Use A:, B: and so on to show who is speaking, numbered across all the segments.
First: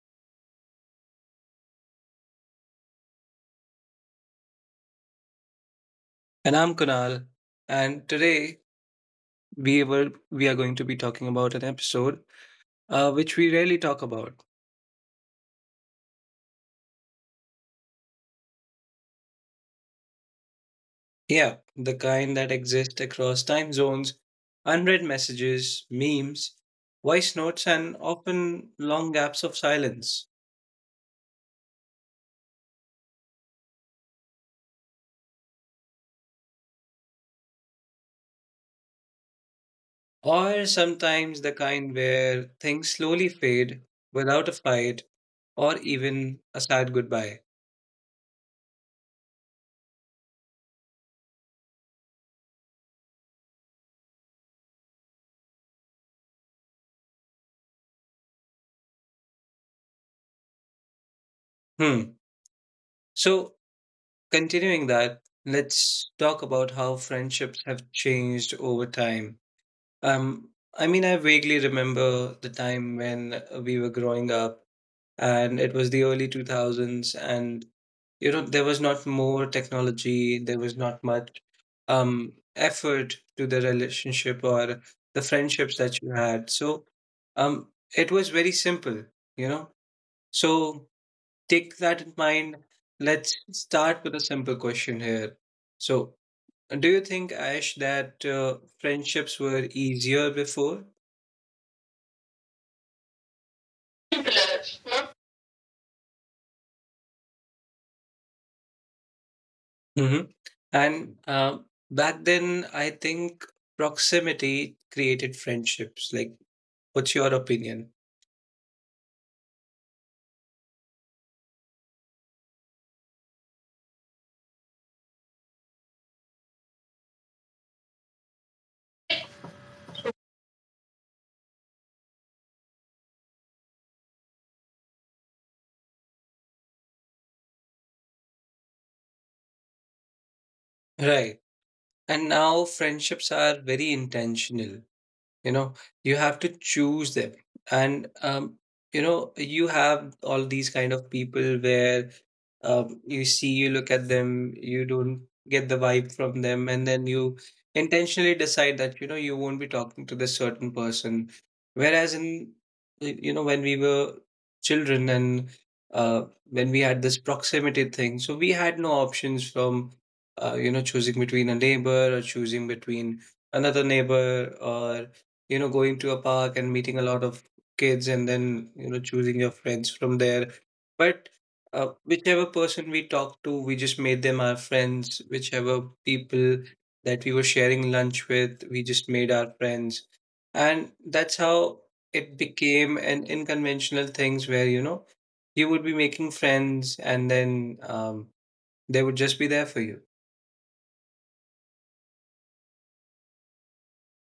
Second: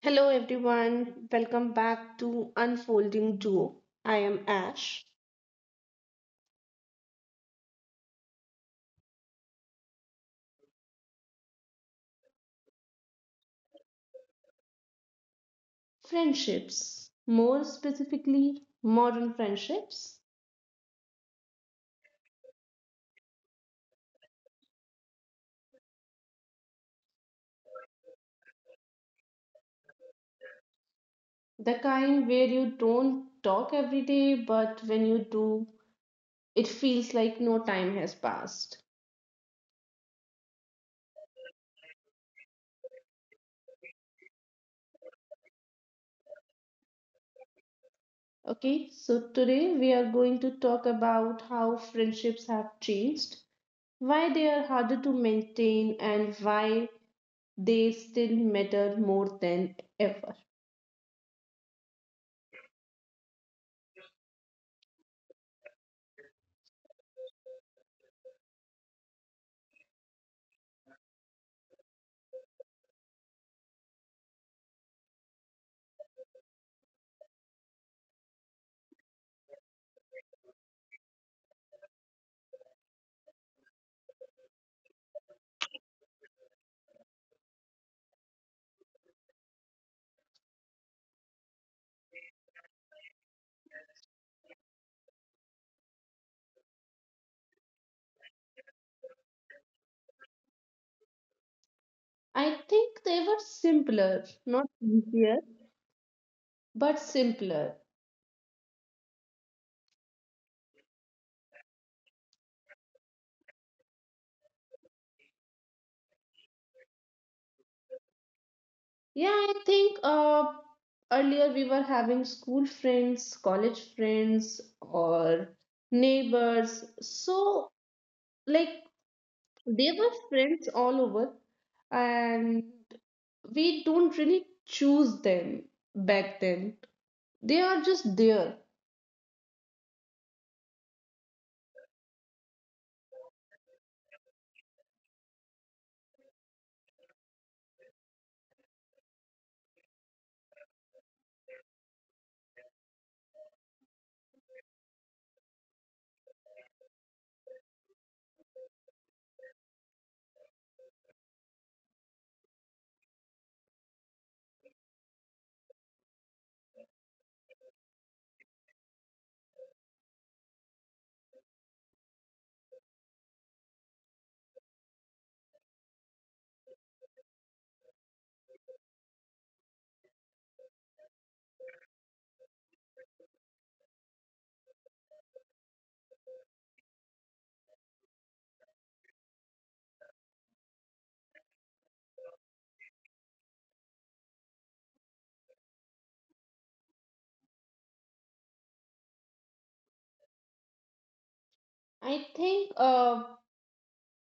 A: Hello, everyone. Welcome back to Unfolding Duo. I am Ash.
B: And I'm Kunal, and today we are going to be talking about an episode which we rarely talk about.
A: Friendships, more specifically, modern friendships,
B: Yeah, the kind that exist across time zones, unread messages, memes, voice notes, and often long gaps of silence.
A: the kind where you don't talk every day, but when you do, it feels like no time has passed.
B: Or sometimes the kind where things slowly fade without a fight or even a sad goodbye.
A: Okay, so today we are going to talk about how friendships have changed, why they are harder to maintain, and why they still matter more than ever.
B: Hmm. So continuing that, let's talk about how friendships have changed over time. Um, I mean, I vaguely remember the time when we were growing up, and it was the early 2000s, and you know, there was not more technology, there was not much effort to the relationship or the friendships that you had. So um, it was very simple, you know. So take that in mind. Let's start with a simple question here. So, do you think, Ash, that friendships were easier before?
A: I think they were simpler, not easier, but simpler.
B: Mhm. And back then, I think proximity created friendships. Like, what's your opinion?
A: Yeah, I think earlier we were having school friends, college friends, or neighbors. So, like, they were friends all over, and we don't really choose them back then. They are just there.
B: Right. And now friendships are very intentional. You know, you have to choose them, and you know, you have all these kind of people where you see, you look at them, you don't get the vibe from them, and then you intentionally decide that you know you won't be talking to this certain person, whereas in you know, when we were children, and uh, when we had this proximity thing, so we had no options from, you know, choosing between a neighbor or choosing between another neighbor or, you know, going to a park and meeting a lot of kids and then, you know, choosing your friends from there. But whichever person we talked to, we just made them our friends. Whichever people that we were sharing lunch with, we just made our friends. And that's how it became an unconventional things where, you know, you would be making friends and then they would just be there for you.
A: I think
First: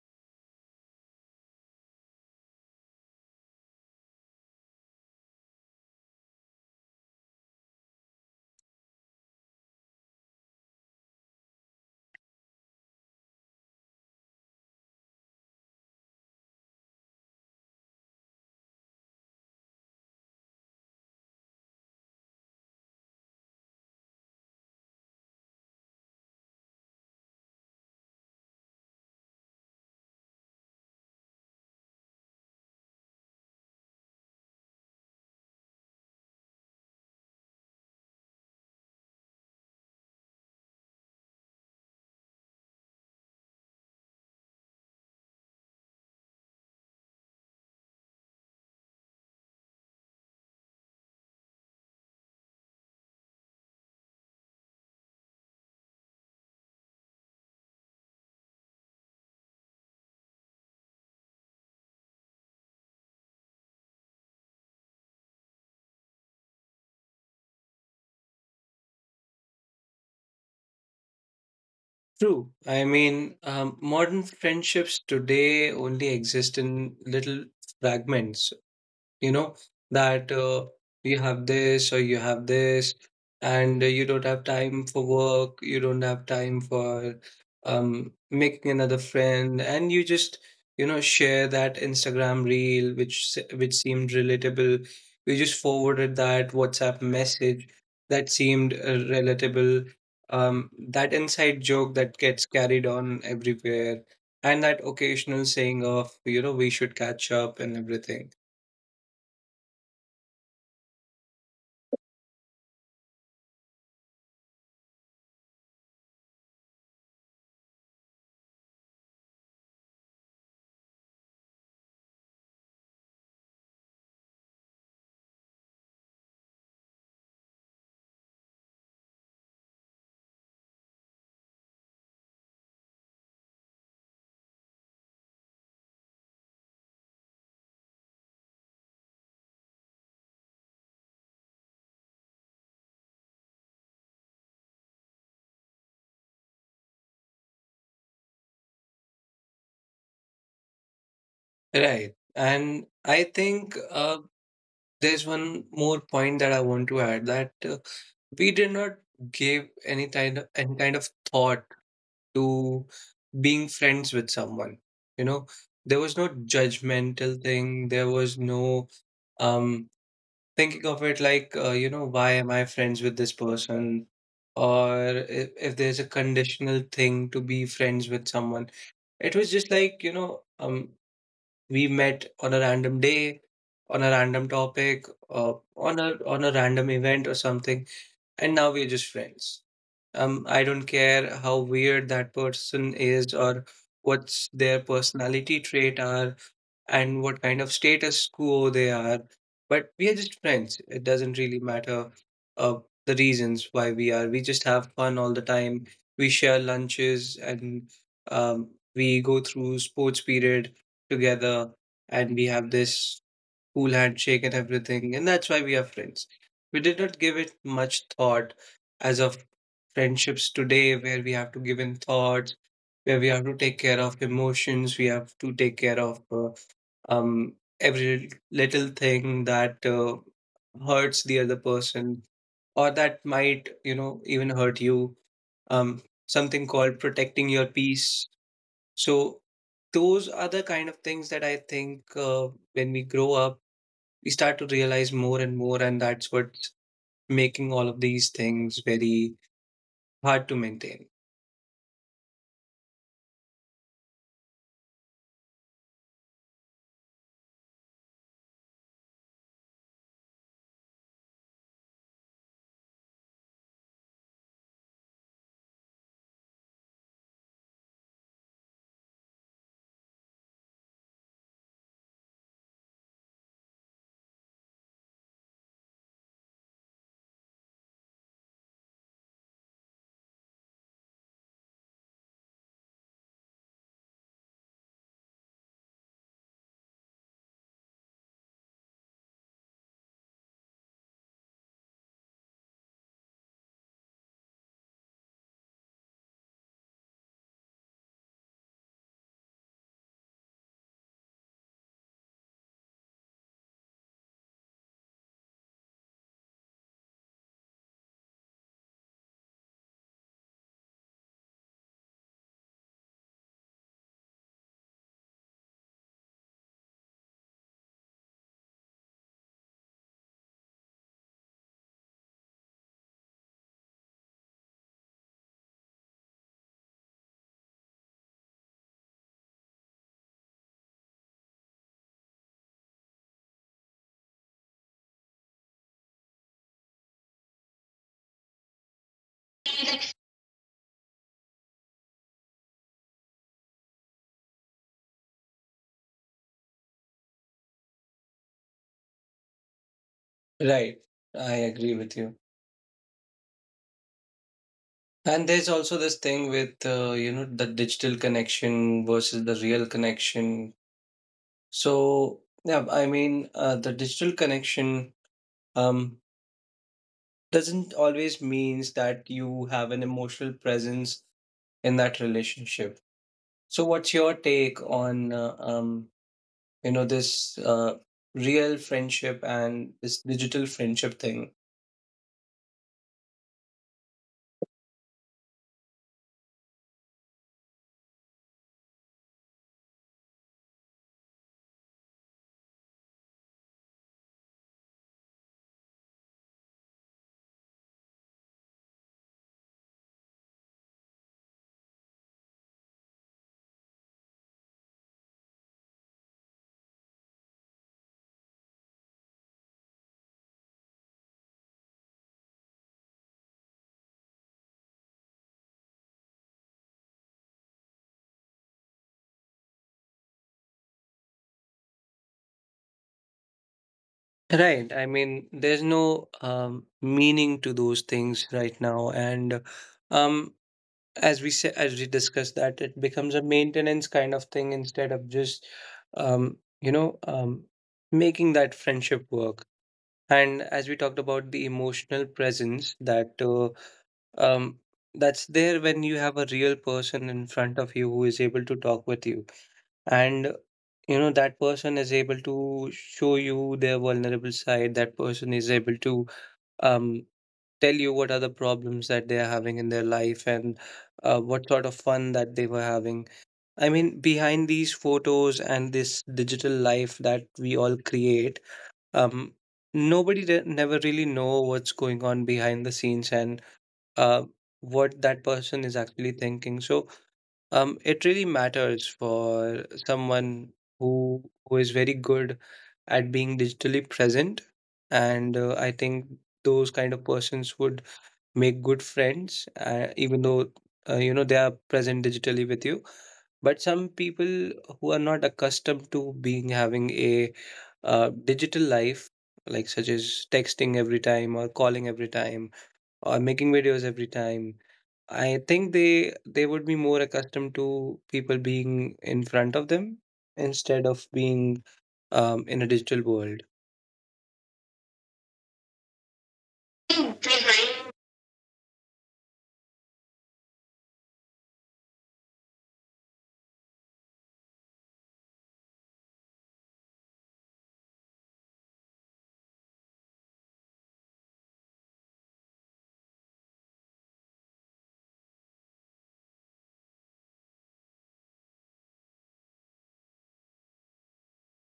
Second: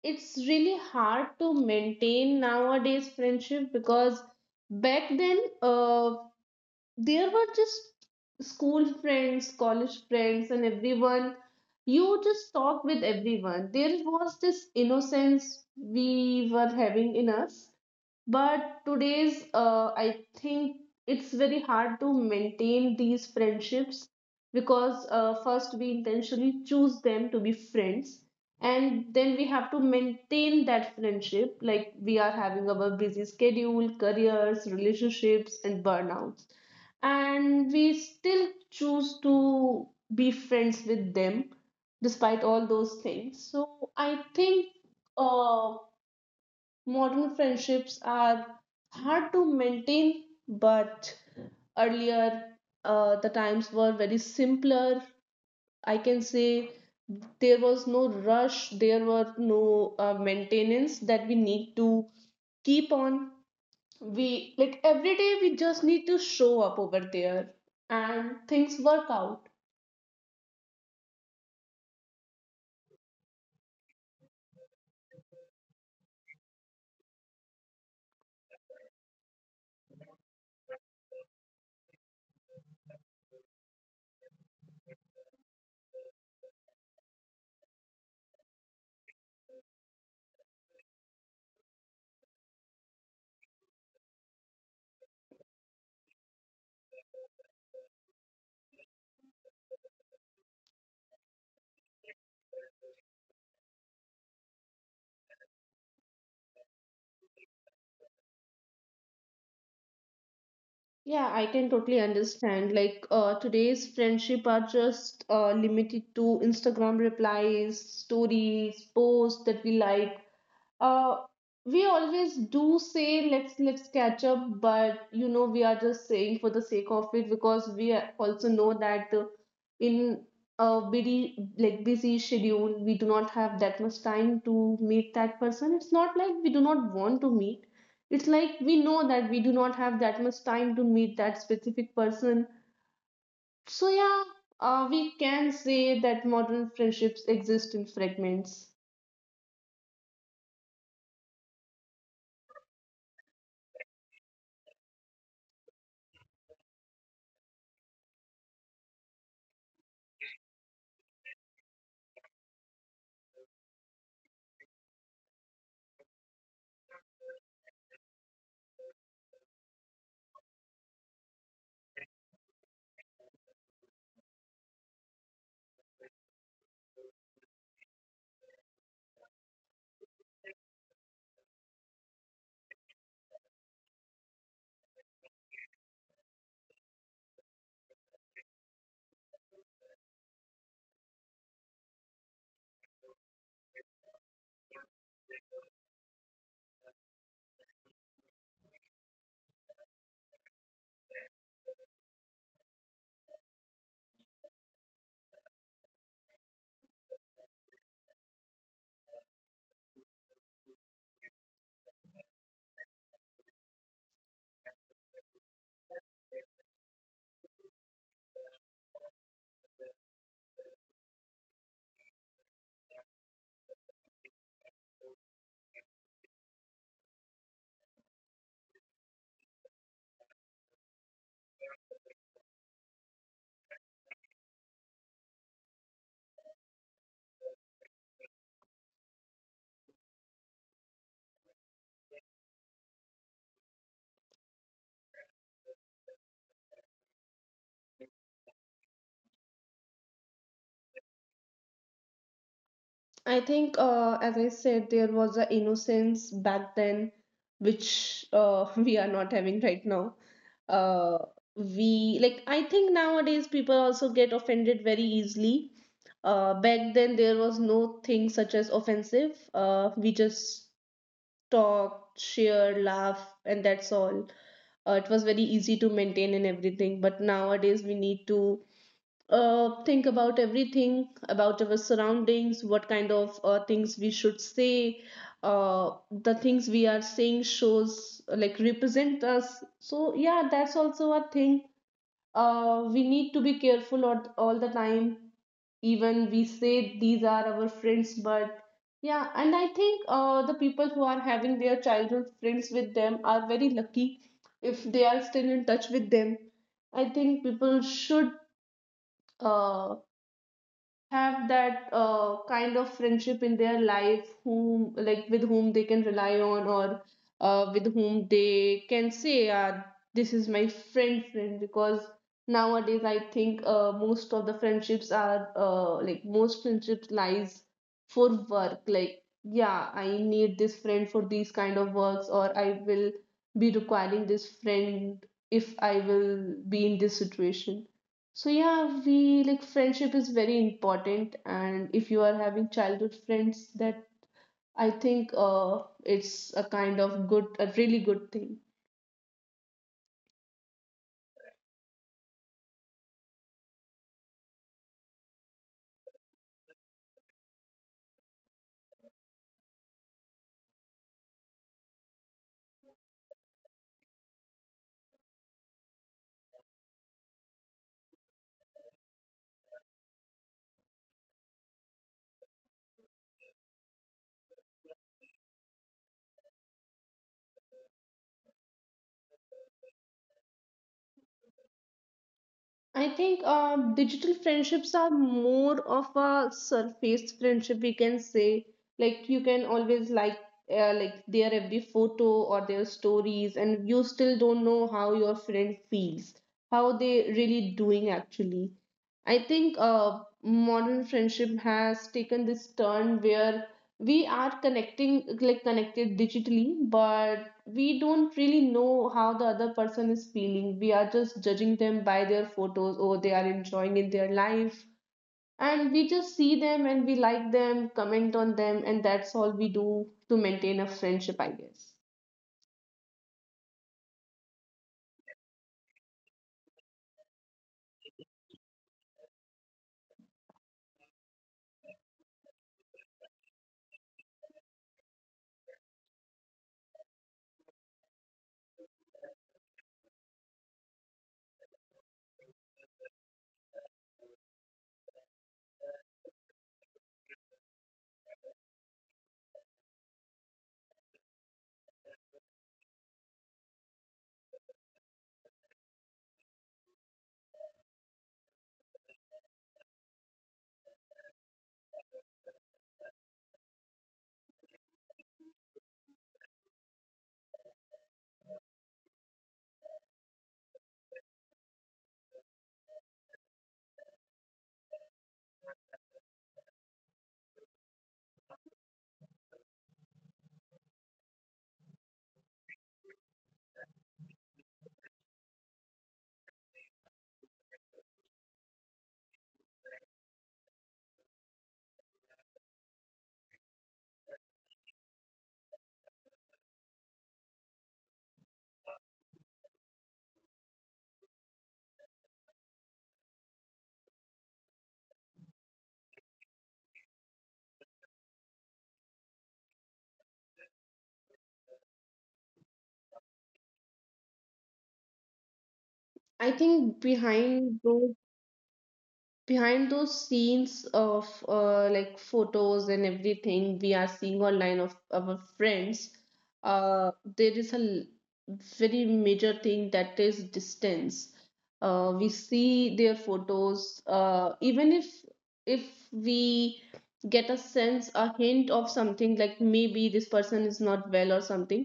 A: it's really hard to maintain nowadays friendship because back then there were just school friends, college friends, and everyone. You just talked with everyone. There was this innocence we were having in us. But today's, I think it's very hard to maintain these friendships because first we intentionally choose them to be friends, and then we have to maintain that friendship. Like we are having our busy schedule, careers, relationships, and burnouts and we still choose to be friends with them despite all those things. So I think uh, modern friendships are hard to maintain, but earlier the times were very simpler. I can say there was no rush, there were no maintenance that we need to keep on we like every day we just need to show up over there and things work out.
B: True. I mean, modern friendships today only exist in little fragments, you know. That you have this, or you have this, and you don't have time for work, you don't have time for making another friend, and you just, you know, share that instagram reel which which seemed relatable. You just forwarded that whatsapp message that seemed relatable. um, that inside joke that gets carried on everywhere, and that occasional saying of, you know, we should catch up and everything.
A: Yeah, I can totally understand, like today's friendship are just limited to Instagram replies, stories, posts that we like. uh, we always do say let's catch up, but you know we are just saying for the sake of it because also know that in a busy schedule we do not have that much time to meet that person. It's not like we do not want to meet. It's like we know that we do not have that much time to meet that specific person. So yeah, we can say that modern friendships exist in fragments.
B: Right. And I think there's one more point that I want to add, that we did not give any kind of, any kind of thought to being friends with someone. You know, there was no judgmental thing. There was no um thinking of it like, you know, why am I friends with this person, or if there's a conditional thing to be friends with someone. It was just like, you know, we met on a random day, on a random topic, on a random event or something, and now we're just friends. I don't care how weird that person is or what's their personality trait are and what kind of status quo they are, but we are just friends. It doesn't really matter uh, the reasons why we are. We just have fun all the time. We share lunches and we go through sports period together, and we have this cool handshake and everything, and that's why we are friends. We did not give it much thought as of friendships today, where we have to give in thoughts, where we have to take care of emotions, we have to take care of every little thing that hurts the other person or that might, you know, even hurt you. Um, something called protecting your peace. So those are the kind of things that I think when we grow up we start to realize more and more, and that's what's making all of these things very hard to maintain.
A: I think, as I said, there was a innocence back then, which we are not having right now. Uh, we like I think nowadays people also get offended very easily. Back then there was no thing such as offensive. We just talked, share, laugh, and that's all. It was very easy to maintain and everything. But nowadays we need to think about everything about our surroundings, what kind of things we should say. The things we are saying shows like represent us. So yeah, that's also a thing. We need to be careful all the time. Even we say these are our friends, but yeah, and I think the people who are having their childhood friends with them are very lucky if they are still in touch with them. I think people should uh, have that kind of friendship in their life whom like with whom they can rely on or with whom they can say this is my friend friend because nowadays I think most of the friendships are like most friendships lies for work, like yeah I need this friend for these kind of works or I will be requiring this friend if I will be in this situation. So yeah, we like friendship is very important, and if you are having childhood friends, that I think it's a kind of good, a really good thing.
B: Right. I agree with you. And there's also this thing with, you know, the digital connection versus the real connection. So, yeah, I mean, the digital connection um, doesn't always means that you have an emotional presence in that relationship. So, what's your take on you know, this real friendship and this digital friendship thing?
A: I think digital friendships are more of a surface friendship, we can say. Like you can always like their every photo or their stories, and you still don't know how your friend feels, how they really doing actually. I think modern friendship has taken this turn where we are connecting like connected digitally, but we don't really know how the other person is feeling. We are just judging them by their photos or they are enjoying in their life. And we just see them and we like them, comment on them, and that's all we do to maintain a friendship, I guess.
B: Right. I mean, there's no meaning to those things right now, and um, as we said, as we discussed, that it becomes a maintenance kind of thing instead of just, um, you know, um, making that friendship work. And as we talked about the emotional presence that um, that's there when you have a real person in front of you who is able to talk with you, and you know that person is able to show you their vulnerable side, that person is able to um, tell you what are the problems that they are having in their life, and what sort of fun that they were having. I mean, behind these photos and this digital life that we all create, um, nobody never really know what's going on behind the scenes, and uh, what that person is actually thinking. So it really matters for someone who is very good at being digitally present. And I think those kind of persons would make good friends, even though you know, they are present digitally with you. But some people who are not accustomed to being having a digital life, like such as texting every time or calling every time or making videos every time. I think they would be more accustomed to people being in front of them instead of being in a digital world.
A: I think behind those scenes of like photos and everything we are seeing online of our friends, uh, there is a l- very major thing that is distance. We see their photos, even if we get a sense, a hint of something like maybe this person is not well or something,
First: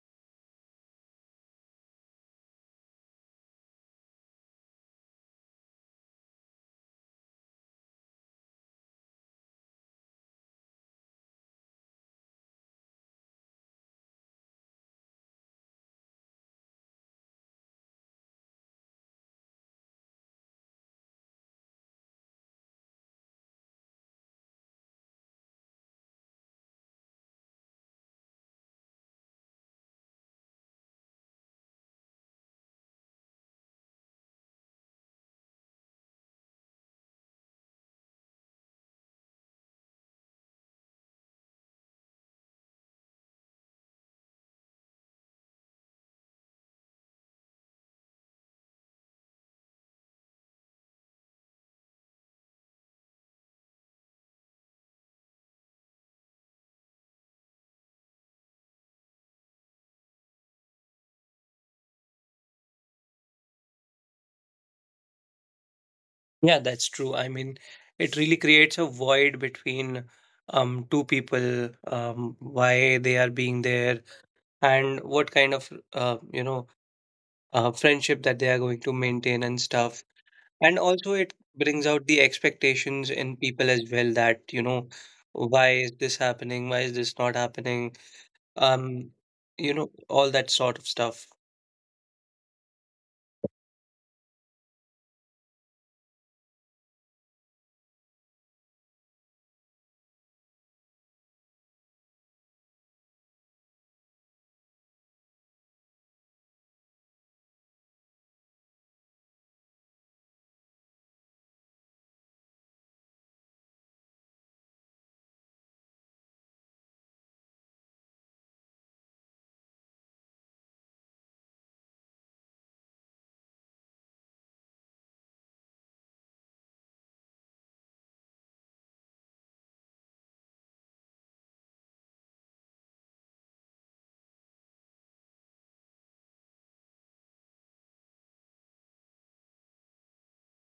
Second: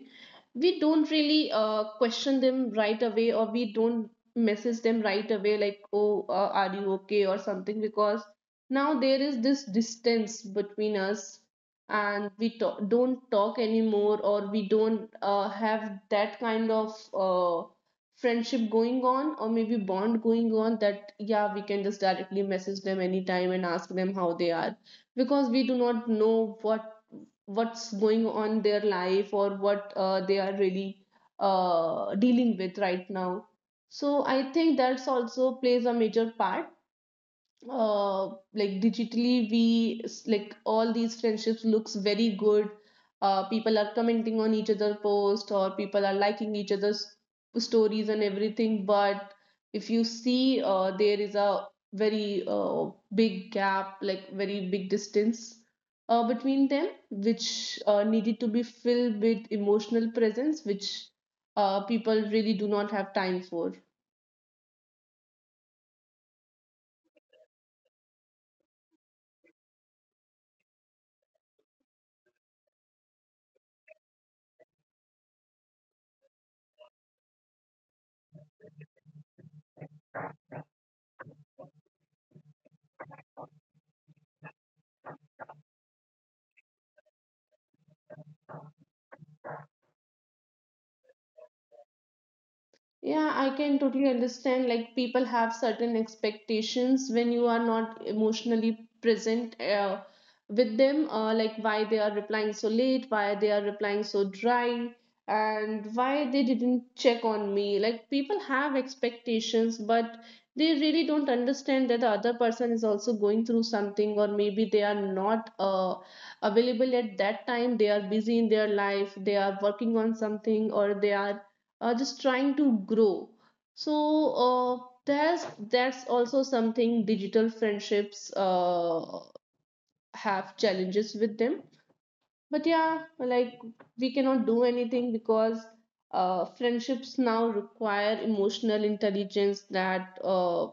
A: we don't really question them right away or we don't message them right away, like oh are you okay or something, because now there is this distance between us and don't talk anymore or we don't have that kind of friendship going on or maybe bond going on, that yeah we can just directly message them anytime and ask them how they are, because we do not know what what's going on in their life or what they are really dealing with right now. So I think that's also plays a major part. Uh, like digitally, like all these friendships looks very good. People are commenting on each other post or people are liking each other's stories and everything. But if you see, there is a very big gap, like very big distance between them, which needed to be filled with emotional presence, which people really do not have time for.
B: Yeah, that's true. I mean, it really creates a void between two people, why they are being there, and what kind of you know, friendship that they are going to maintain and stuff. And also, it brings out the expectations in people as well that, you know, why is this happening? Why is this not happening? Um, you know, all that sort of stuff.
A: Yeah, I can totally understand. Like, people have certain expectations when you are not emotionally present with them, like why they are replying so late, why they are replying so dry, and why they didn't check on me. Like, people have expectations, but they really don't understand that the other person is also going through something, or maybe they are not available at that time. They are busy in their life, they are working on something, or they are just trying to grow. So there's that's also something digital friendships have challenges with them. But yeah, like we cannot do anything because friendships now require emotional intelligence that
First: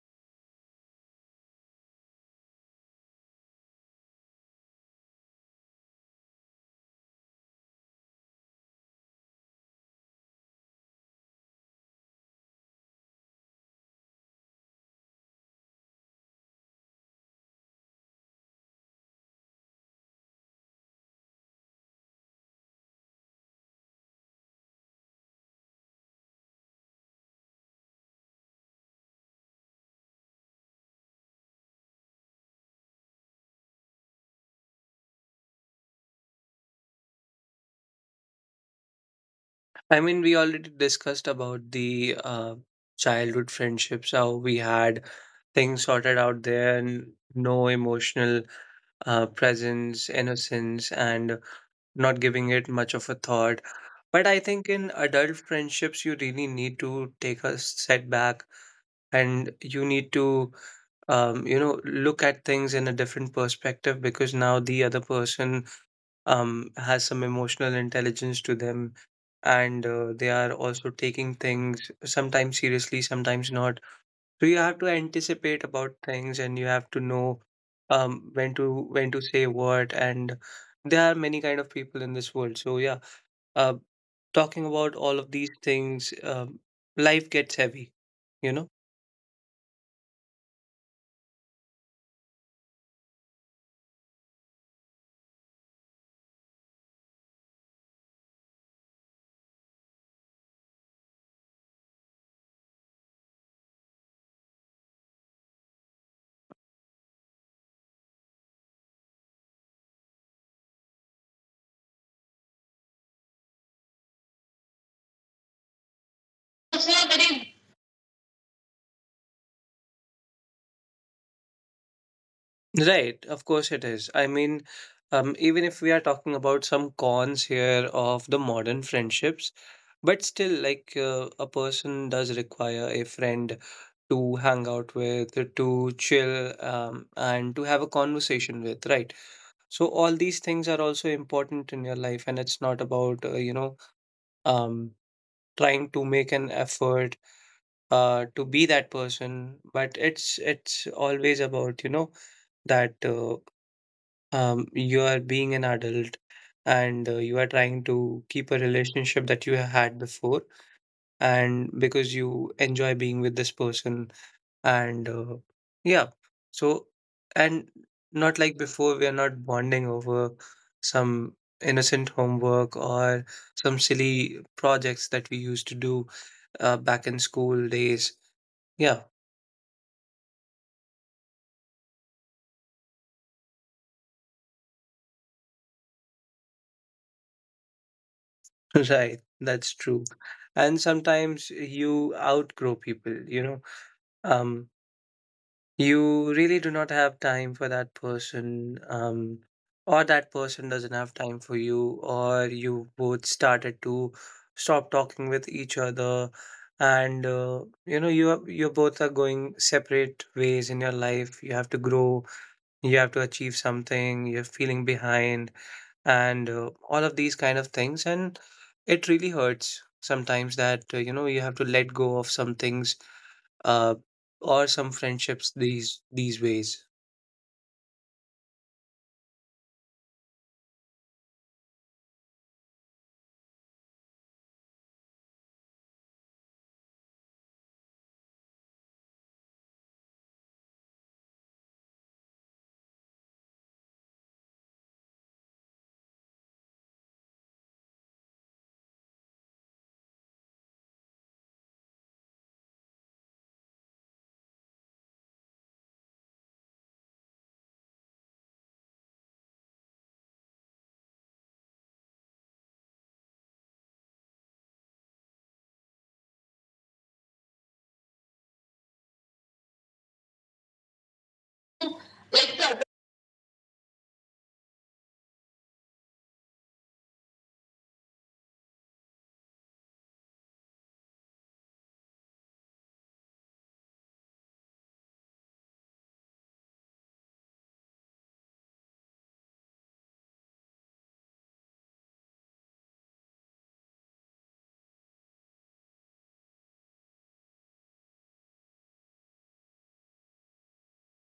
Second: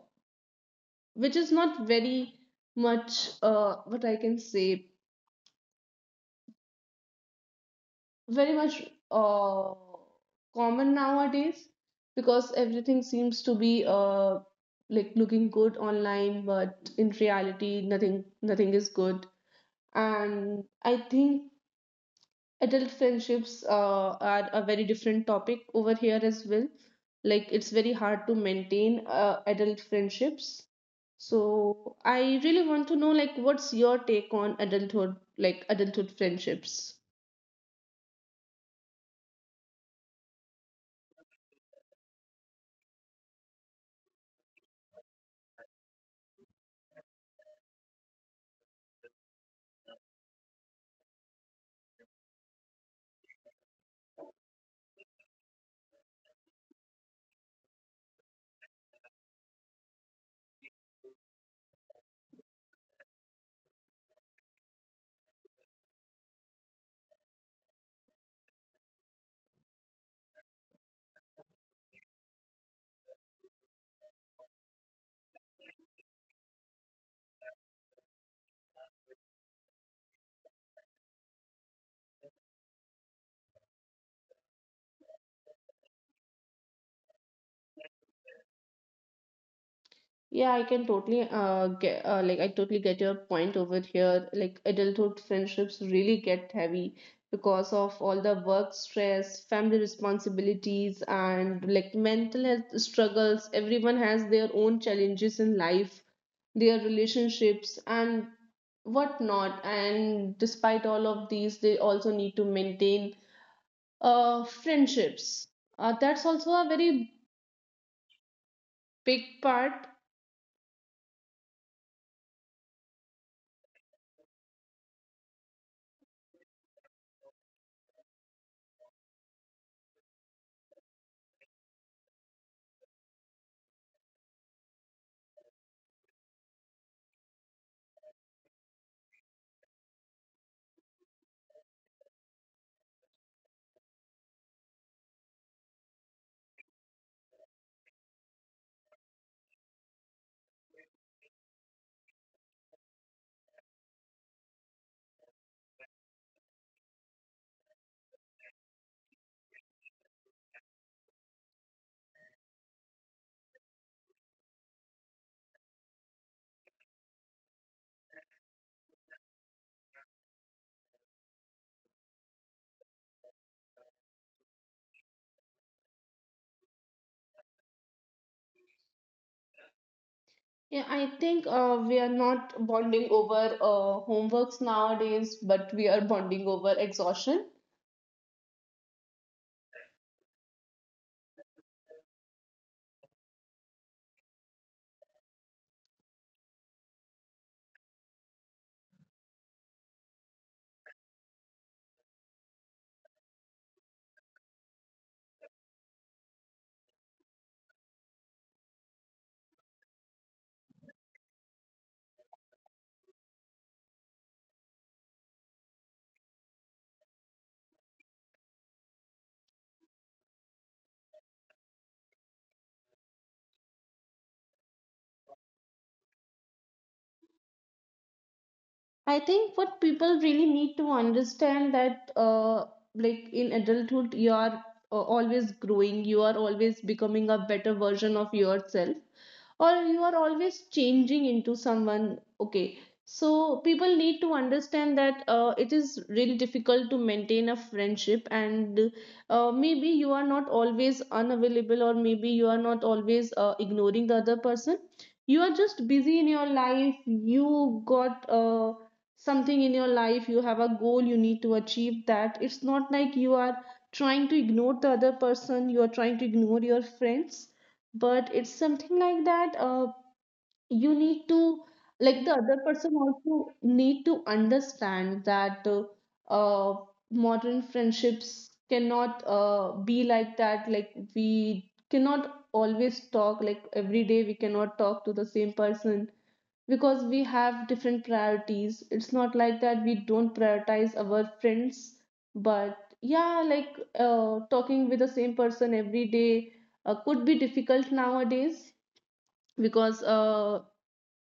A: which is not very much, what I can say, very much uh, common nowadays, because everything seems to be like looking good online, but in reality nothing is good. And I think adult friendships are a very different topic over here as well. Like it's very hard to maintain adult friendships. So I really want to know, like, what's your take on adulthood, like adulthood friendships?
B: I mean, we already discussed about the childhood friendships, how we had things sorted out there and no emotional presence, innocence, and not giving it much of a thought. But I think in adult friendships, you really need to take a step back, and you need to you know, look at things in a different perspective, because now the other person has some emotional intelligence to them, and they are also taking things sometimes seriously, sometimes not. So you have to anticipate about things, and you have to know when to, when to say what. And there are many kind of people in this world. So yeah, uh, talking about all of these things, life gets heavy, you know.
A: Yeah, I can totally get like I totally get your point over here. Like adulthood friendships really get heavy because of all the work stress, family responsibilities, and like mental health struggles. Everyone has their own challenges in life, their relationships, and whatnot. And despite all of these, they also need to maintain friendships. That's also a very big part.
B: Right, of course it is. I mean, even if we are talking about some cons here of the modern friendships, but still, like, a person does require a friend to hang out with, to chill, and to have a conversation with, right? So all these things are also important in your life, and it's not about, you know, um, trying to make an effort to be that person. But it's always about, you know, that. You are being an adult, and you are trying to keep a relationship that you had before, and because you enjoy being with this person, and yeah. So, and not like before, we are not bonding over some innocent homework or some silly projects that we used to do back in school days. Yeah.
A: Yeah, I think we are not bonding over homeworks nowadays, but we are bonding over exhaustion.
B: Right, that's true. And sometimes you outgrow people, you know. um You really do not have time for that person, or that person doesn't have time for you, or you both started to stop talking with each other, and you know, you are- you both are going separate ways in your life. You have to grow, you have to achieve something, you're feeling behind, and all of these kind of things. And it really hurts sometimes that you know, you have to let go of some things, uh, or some friendships, these ways.
A: I think what people really need to understand that, like in adulthood, you are always growing, you are always becoming a better version of yourself, or you are always changing into someone. Okay, so people need to understand that it is really difficult to maintain a friendship, and maybe you are not always unavailable, or maybe you are not always ignoring the other person. You are just busy in your life. You got something in your life, you have a goal you need to achieve. That it's not like you are trying to ignore the other person, you are trying to ignore your friends, but it's something like that you need to, like, the other person also need to understand that uh, modern friendships cannot be like that, like we cannot always talk, like every day we cannot talk to the same person because we have different priorities. It's not like that we don't prioritize our friends, but yeah, like talking with the same person every day could be difficult nowadays because uh,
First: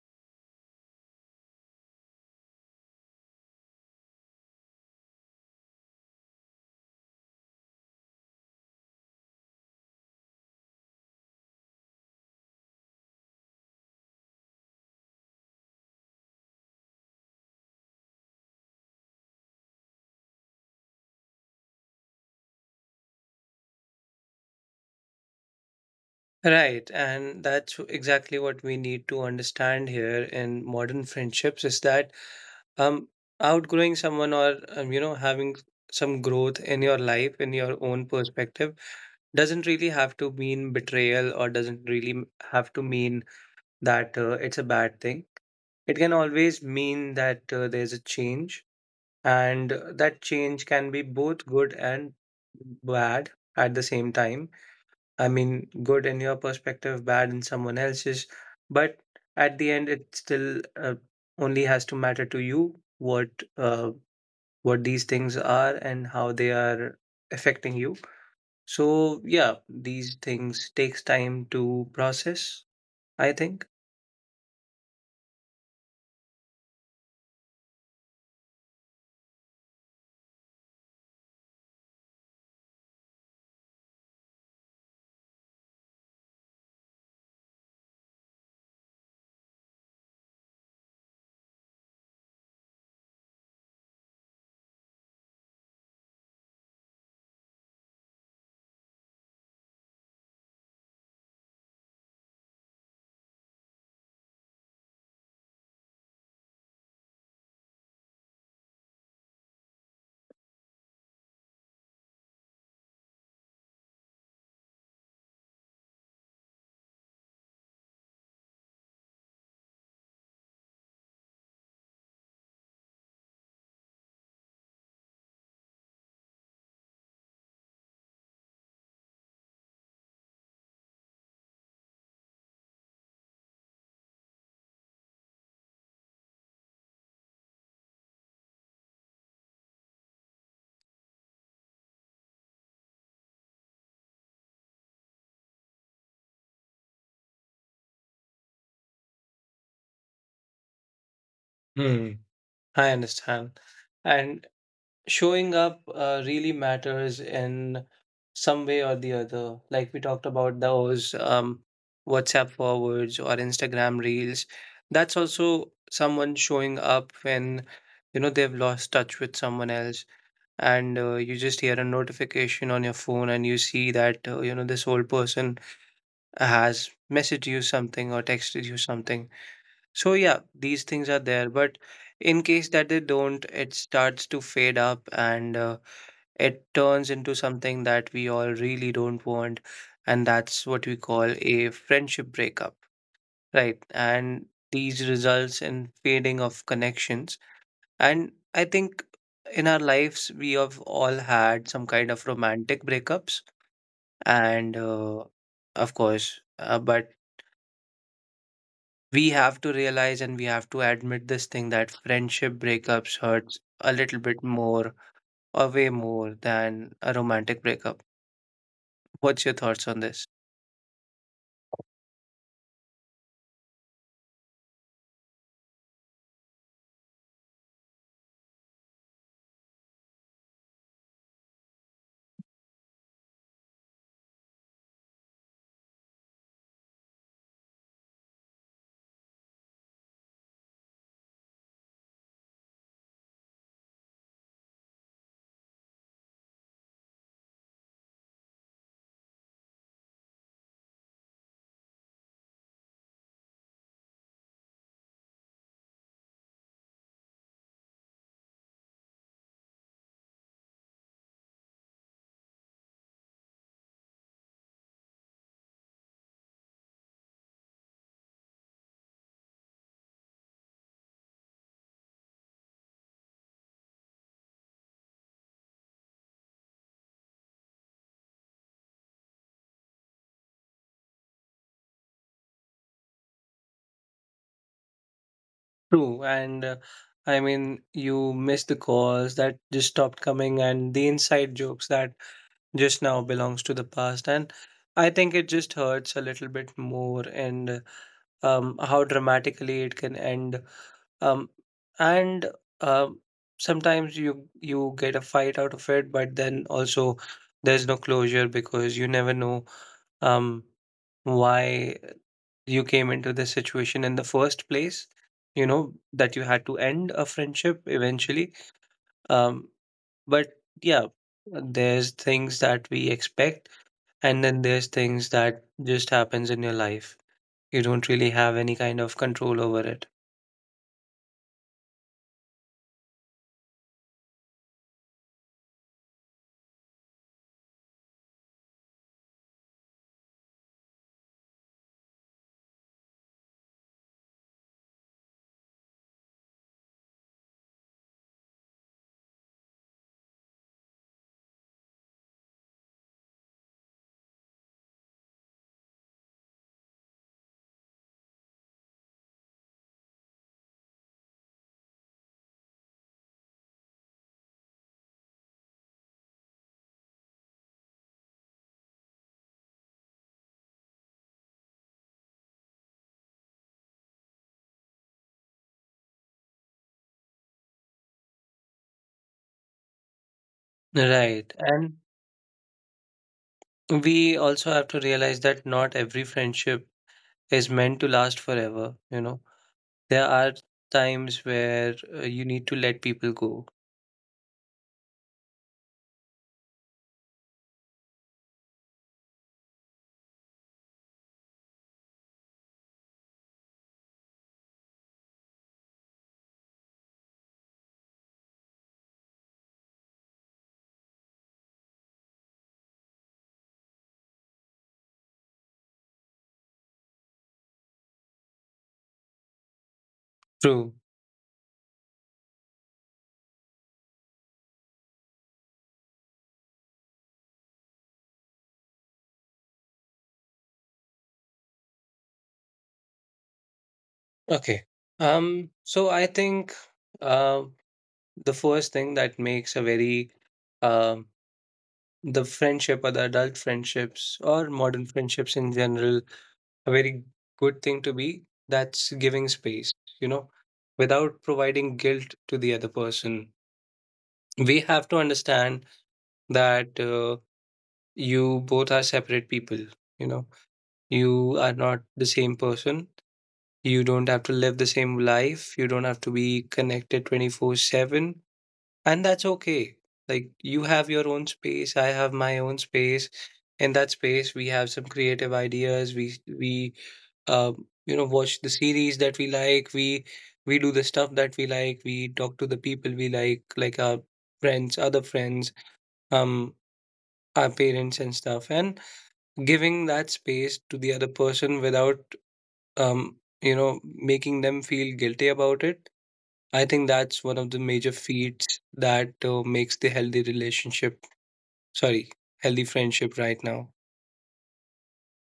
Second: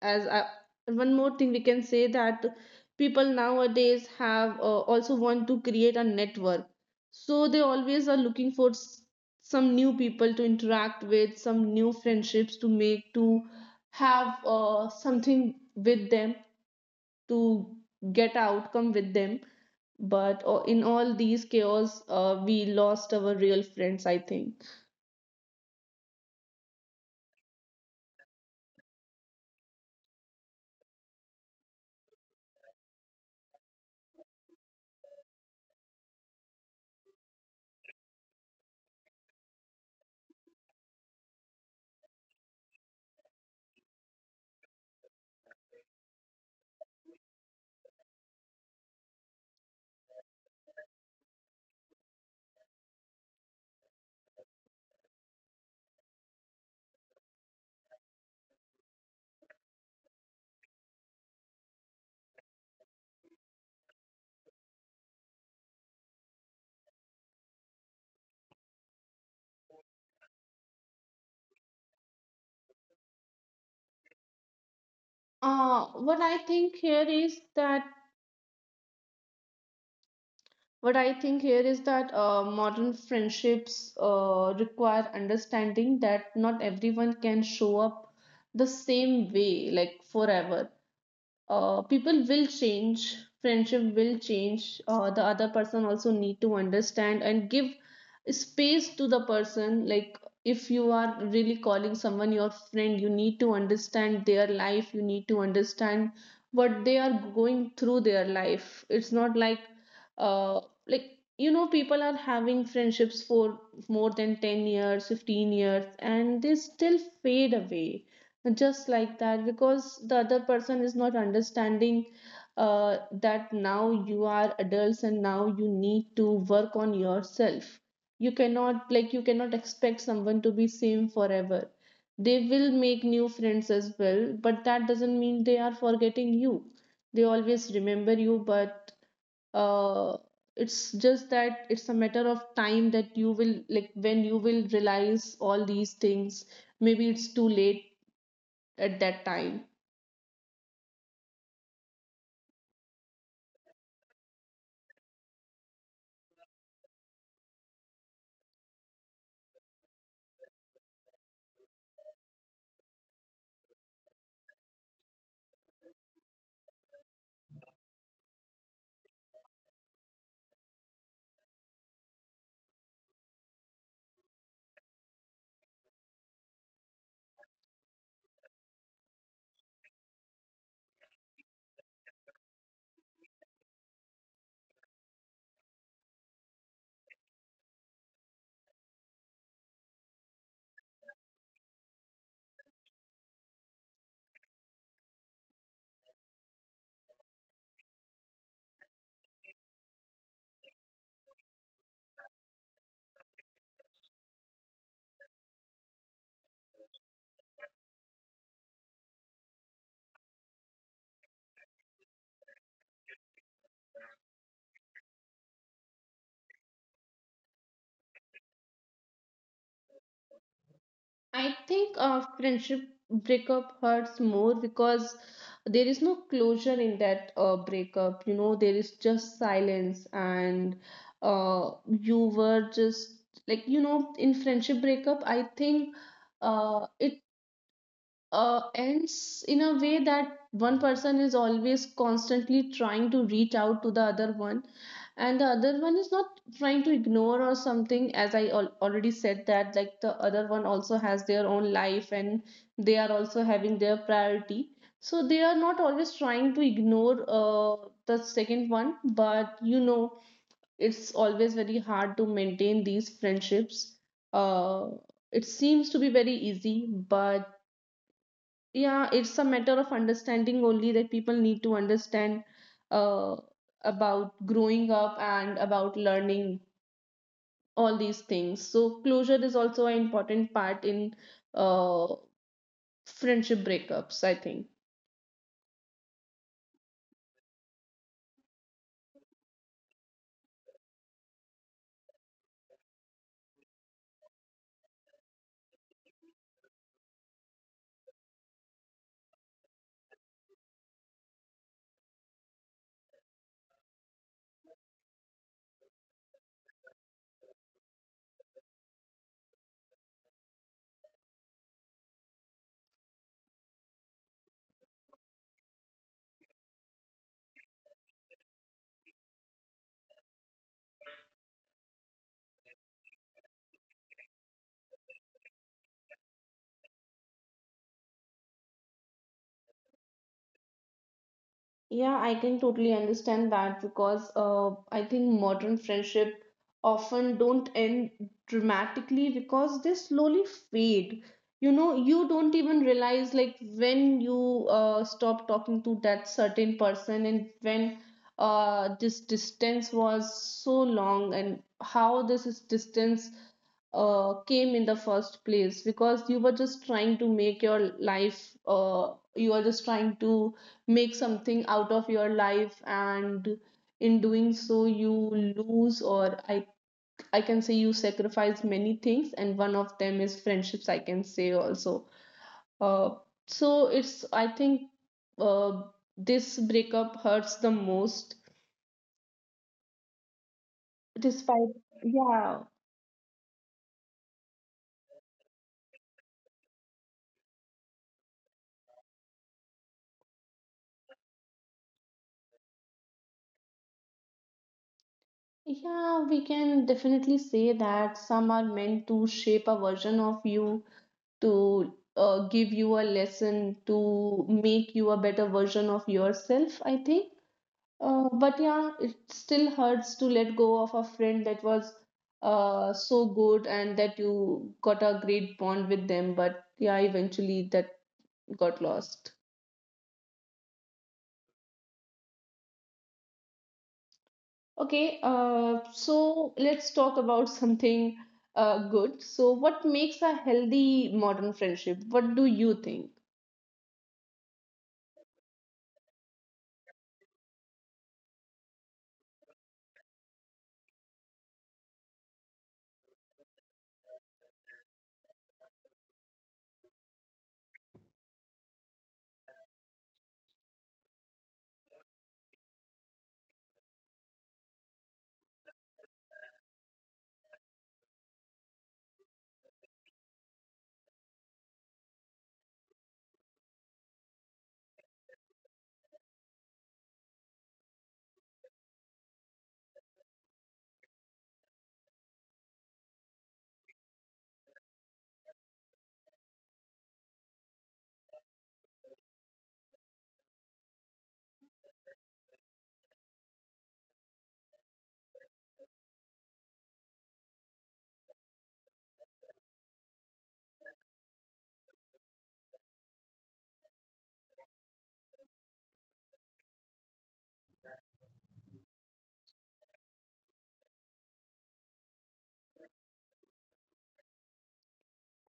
A: as I, one more thing we can say that people nowadays have also want to create a network, so they always are looking for some new people to interact with, some new friendships to make, to have something with them, to get outcome with them. But in all these chaos, we lost our real friends, I think.
B: Right, and that's exactly what we need to understand here in modern friendships, is that um outgrowing someone or, you know, having some growth in your life in your own perspective doesn't really have to mean betrayal, or doesn't really have to mean that it's a bad thing. It can always mean that there's a change, and that change can be both good and bad at the same time. I mean good in your perspective, bad in someone else's. But at the end it still only has to matter to you uh, what these things are and how they are affecting you. So yeah, these things takes time to process, I think.
A: uh, what I think here is that what I think here is that modern friendships require understanding that not everyone can show up the same way like forever. People will change, friendship will change. The other person also need to understand and give space to the person. Like, if you are really calling someone your friend, you need to understand their life, you need to understand what they are going through their life. It's not like uh, like you know, people are having friendships for more than 10 years, 15 years, and they still fade away just like that, because the other person is not understanding that now you are adults and now you need to work on yourself. You cannot like you cannot expect someone to be same forever. They will make new friends as well, but that doesn't mean they are forgetting you. They always remember you, but uh, it's just that it's a matter of time that you will like when you will realize all these things, maybe it's too late at that time.
B: Hmm, I understand. And showing up really matters in some way or the other. Like we talked about those WhatsApp forwards or Instagram reels. That's also someone showing up when, you know, they've lost touch with someone else, and you just hear a notification on your phone, and you see that, you know, this old person has messaged you something or texted you something. So yeah, these things are there, but in case that they don't, it starts to fade up and it turns into something that we all really don't want, and that's what we call a friendship breakup, right? And these results in fading of connections. And I think in our lives we have all had some kind of romantic breakups, and of course but we have to realize and we have to admit this thing that friendship breakups hurts a little bit more or way more than a romantic breakup. What's your thoughts on this?
A: I think a friendship breakup hurts more because there is no closure in that breakup. You know, there is just silence, and you were just like, you know, in friendship breakup, I think it ends in a way that one person is always constantly trying to reach out to the other one, and the other one is not trying to ignore or something. As already said that, like, the other one also has their own life, and they are also having their priority, so they are not always trying to ignore the second one. But you know, it's always very hard to maintain these friendships. uh, it seems to be very easy, but yeah, it's a matter of understanding only, that people need to understand uh, about growing up and about learning all these things. So closure is also an important part in uh, friendship breakups, I think.
B: True, and I mean, you missed the calls that just stopped coming, and the inside jokes that just now belongs to the past. And I think it just hurts a little bit more, and how dramatically it can end. Um, and um, sometimes you get a fight out of it, but then also there's no closure because you never know um why you came into this situation in the first place. You know that you had to end a friendship eventually, um but yeah, there's things that we expect, and then there's things that just happens in your life. You don't really have any kind of control over it.
A: Yeah, I can totally understand that, because I think modern friendship often don't end dramatically, because they slowly fade. You know, you don't even realize like when you stop talking to that certain person and when this distance was so long and how this is distance came in the first place, because you were just trying to make your life you are just trying to make something out of your life, and in doing so you lose, or I can say you sacrifice many things, and one of them is friendships, I can say also. Uh, so it's i think uh, this breakup hurts the most
B: Right,
A: despite,
B: and
A: yeah.
B: we also have to realize that not every friendship is meant to last forever. You know, there are times where you need to let people go.
A: Yeah, we can definitely say that some are meant to shape a version of you, to give you a lesson, to make you a better version of yourself, I think. But yeah, it still hurts to let go of a friend that was so good and that you got a great bond with them. But yeah, eventually that got lost.
B: True.
A: Okay, so let's talk about something good. So, what makes a healthy modern friendship? What do you think?
B: Okay. So I think uh, the first thing that makes a very um the friendship or the adult friendships or modern friendships in general a very good thing to be, that's giving space, you know, without providing guilt to the other person. We have to understand that you both are separate people, you know, you are not the same person. You don't have to live the same life. You don't have to be connected 24/7. And that's okay. Like, you have your own space. I have my own space. In that space, we have some creative ideas. We you know, watch the series that we like. We do the stuff that we like. We talk to the people we like our friends, other friends, um, our parents and stuff. And giving that space to the other person without, um, you know, making them feel guilty about it. I think that's one of the major feats that makes the healthy relationship, sorry, healthy friendship right now.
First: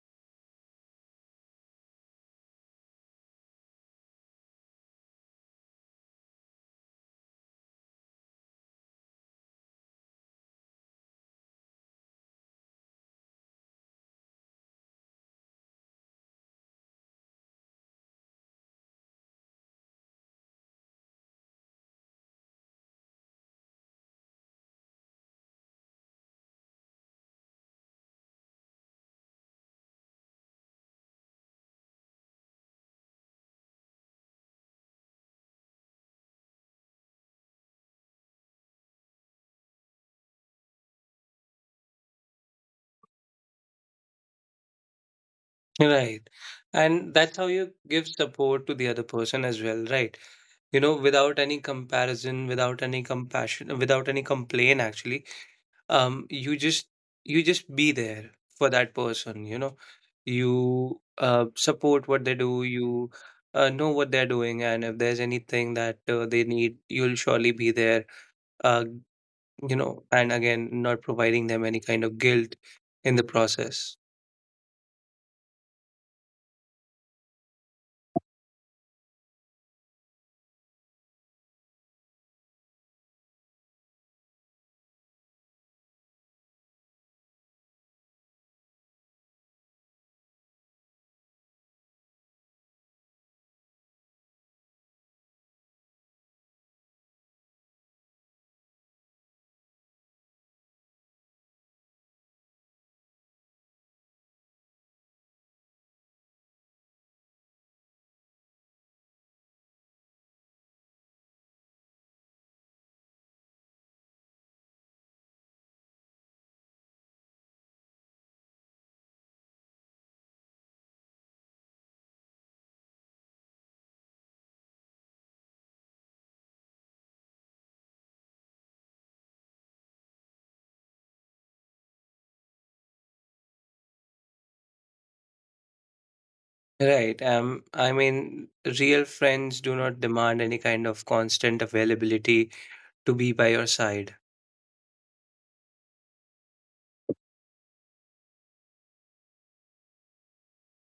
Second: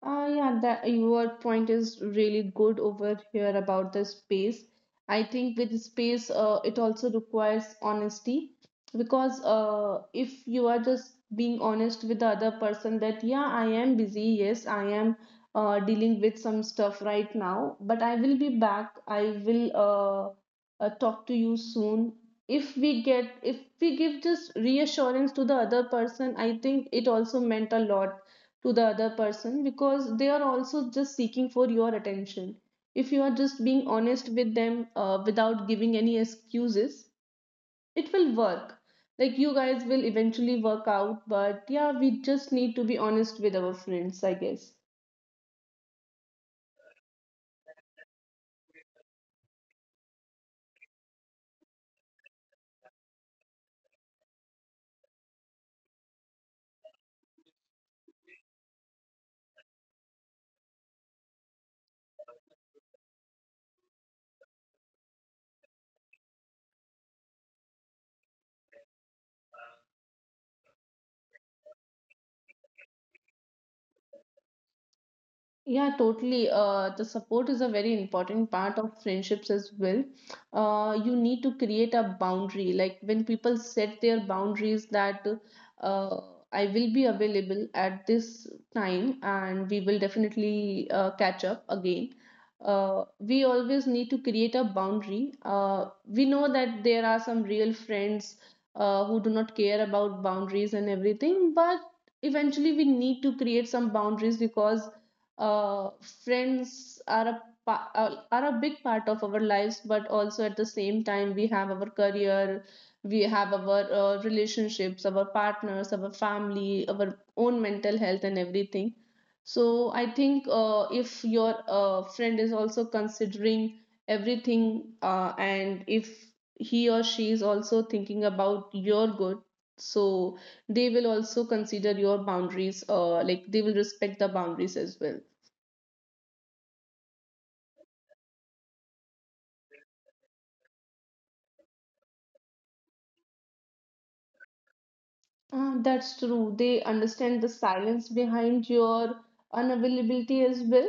A: Ah, yeah, that your point is really good over here about the space. I think with space, it also requires honesty, because if you are just being honest with the other person that, yeah, I am busy, yes, I am dealing with some stuff right now, but I will be back. I will talk to you soon. If we give just reassurance to the other person, I think it also meant a lot to the other person, because they are also just seeking for your attention. If you are just being honest with them without giving any excuses, it will work. Like, you guys will eventually work out, but yeah, we just need to be honest with our friends, I guess.
B: Right. And that's how you give support to the other person as well, right? You know, without any comparison, without any compassion, without any complaint, actually, you just, you just be there for that person. You know, you support what they do, you know what they're doing, and if there's anything that they need, you'll surely be there, uh, you know, and again, not providing them any kind of guilt in the process.
A: Yeah, totally. The support is a very important part of friendships as well. You need to create a boundary. Like, when people set their boundaries that uh, I will be available at this time and we will definitely catch up again. We always need to create a boundary. We know that there are some real friends who do not care about boundaries and everything, but eventually we need to create some boundaries, because uh, friends are are a big part of our lives, but also at the same time we have our career, we have our relationships, our partners, our family, our own mental health, and everything. So I think if your friend is also considering everything, and if he or she is also thinking about your good, so they will also consider your boundaries, like they will respect the boundaries as well.
B: Right. I mean real friends do not demand any kind of constant availability to be by your side.
A: That's true. They understand the silence behind your unavailability as well.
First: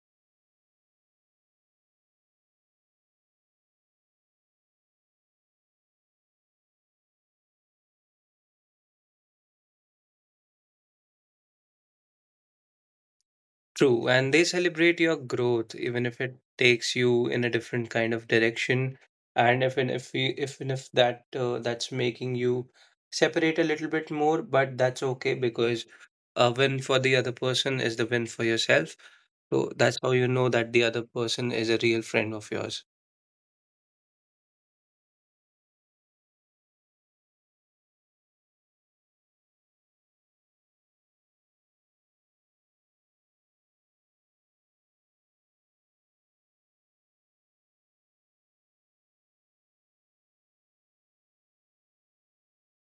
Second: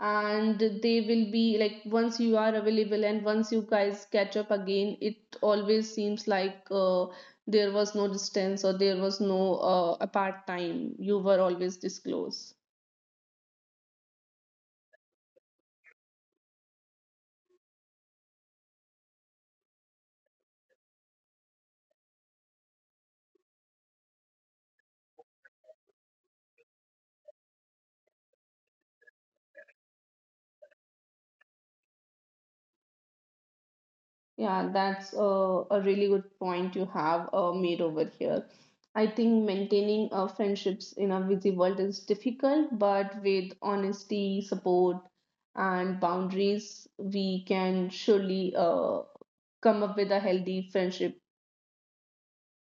A: And they will be like, once you are available and once you guys catch up again, it always seems like there was no distance or there was no apart time. You were always disclosed.
B: True, and they celebrate your growth, even if it takes you in a different kind of direction, and even if you, even if that that's making you separate a little bit more, but that's okay because a win for the other person is the win for yourself. So that's how you know that the other person is a real friend of yours.
A: Yeah, that's a really good point you have made over here. I think maintaining friendships in a busy world is difficult, but with honesty, support, and boundaries, we can surely come up with a healthy friendship.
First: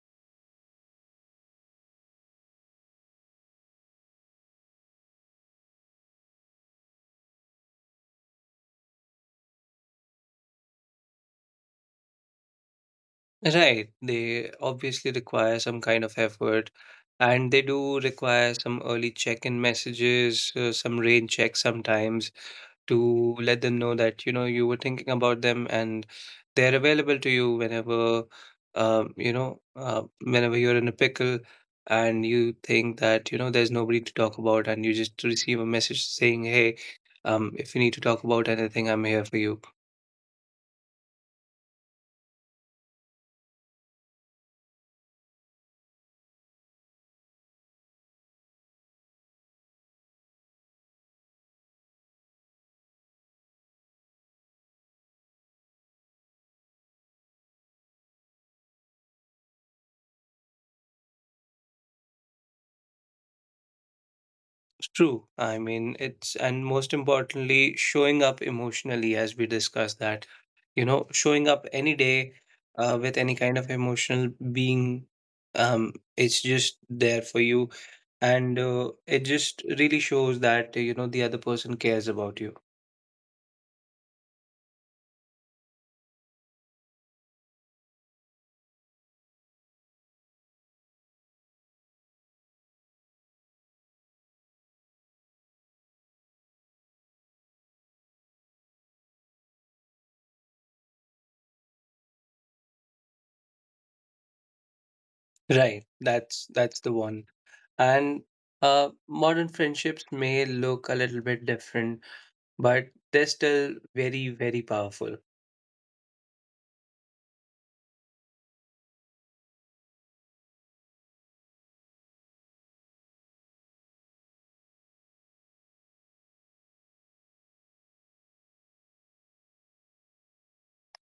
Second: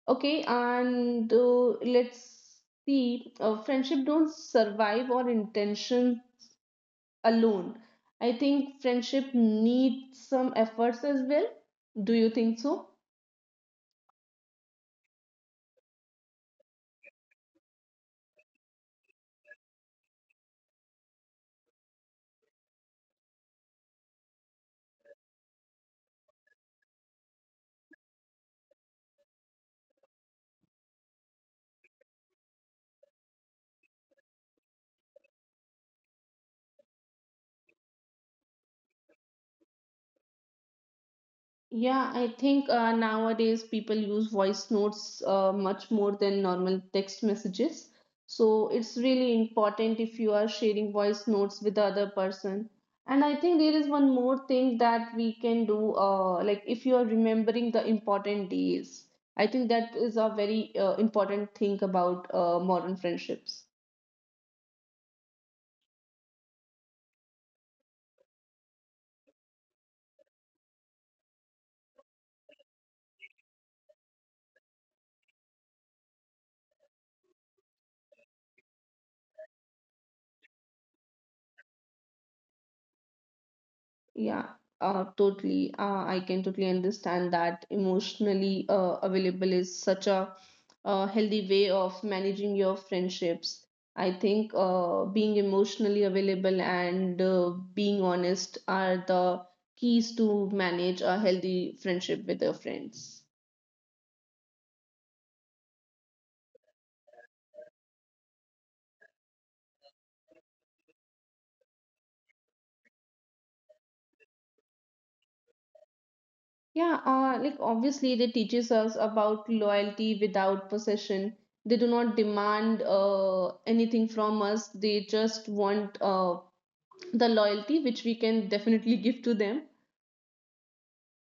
A: Okay, and let's see. Friendship don't survive on intention alone. I think friendship needs some efforts as well. Do you think so?
B: Right, they obviously require some kind of effort, and they do require some early check-in messages, some rain checks sometimes, to let them know that, you know, you were thinking about them and they're available to you whenever. You know, whenever you're in a pickle and you think that, you know, there's nobody to talk about, and you just receive a message saying, hey, if you need to talk about anything, I'm here for you.
A: Yeah, I think nowadays people use voice notes much more than normal text messages. So it's really important if you are sharing voice notes with the other person. And I think there is one more thing that we can do, like if you are remembering the important days. I think that is a very important thing about modern friendships.
B: True. I mean, it's, and most importantly, showing up emotionally, as we discussed, that, you know, showing up any day with any kind of emotional being, it's just there for you. And it just really shows that, you know, the other person cares about you.
A: Yeah, totally. I can totally understand that emotionally available is such a, healthy way of managing your friendships. I think being emotionally available and being honest are the keys to manage a healthy friendship with your friends.
B: Right. That's the one. And modern friendships may look a little bit different, but they're still very, very powerful.
A: Yeah, like obviously they teaches us about loyalty without possession. They do not demand anything from us. They just want the loyalty which we can definitely give to them.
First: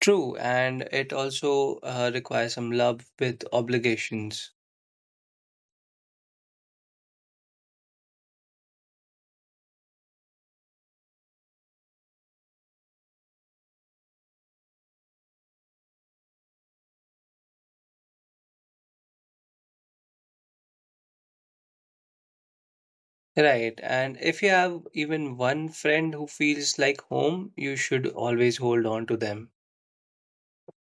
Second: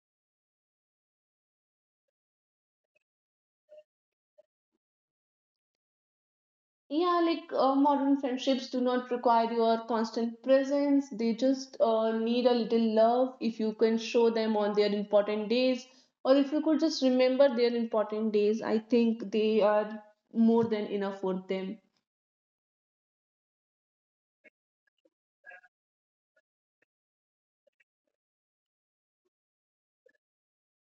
B: True, and it also requires some love with obligations.
A: Yeah, like modern friendships do not require your constant presence, they just need a little love if you can show them on their important days, or if you could just remember their important days, I think they are more than enough for them.
B: Right, and if you have even one friend who feels like home, you should always hold on to them.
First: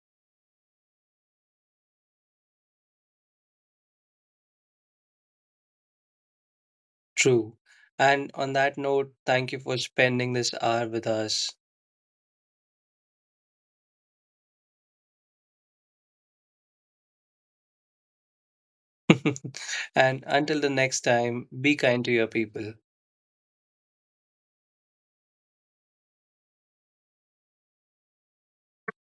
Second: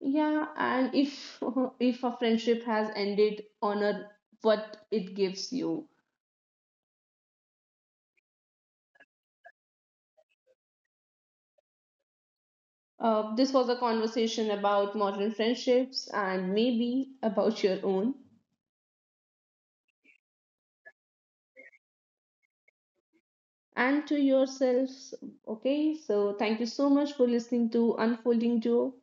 A: Yeah, and if if a friendship has ended, honor what it gives you.
B: True. And on that note, thank you for spending this hour with us.
A: This was a conversation about modern friendships and maybe about your own.
B: And until the next time, be kind to your people.
A: And to yourselves. Okay, so thank you so much for listening to Unfolding Joe.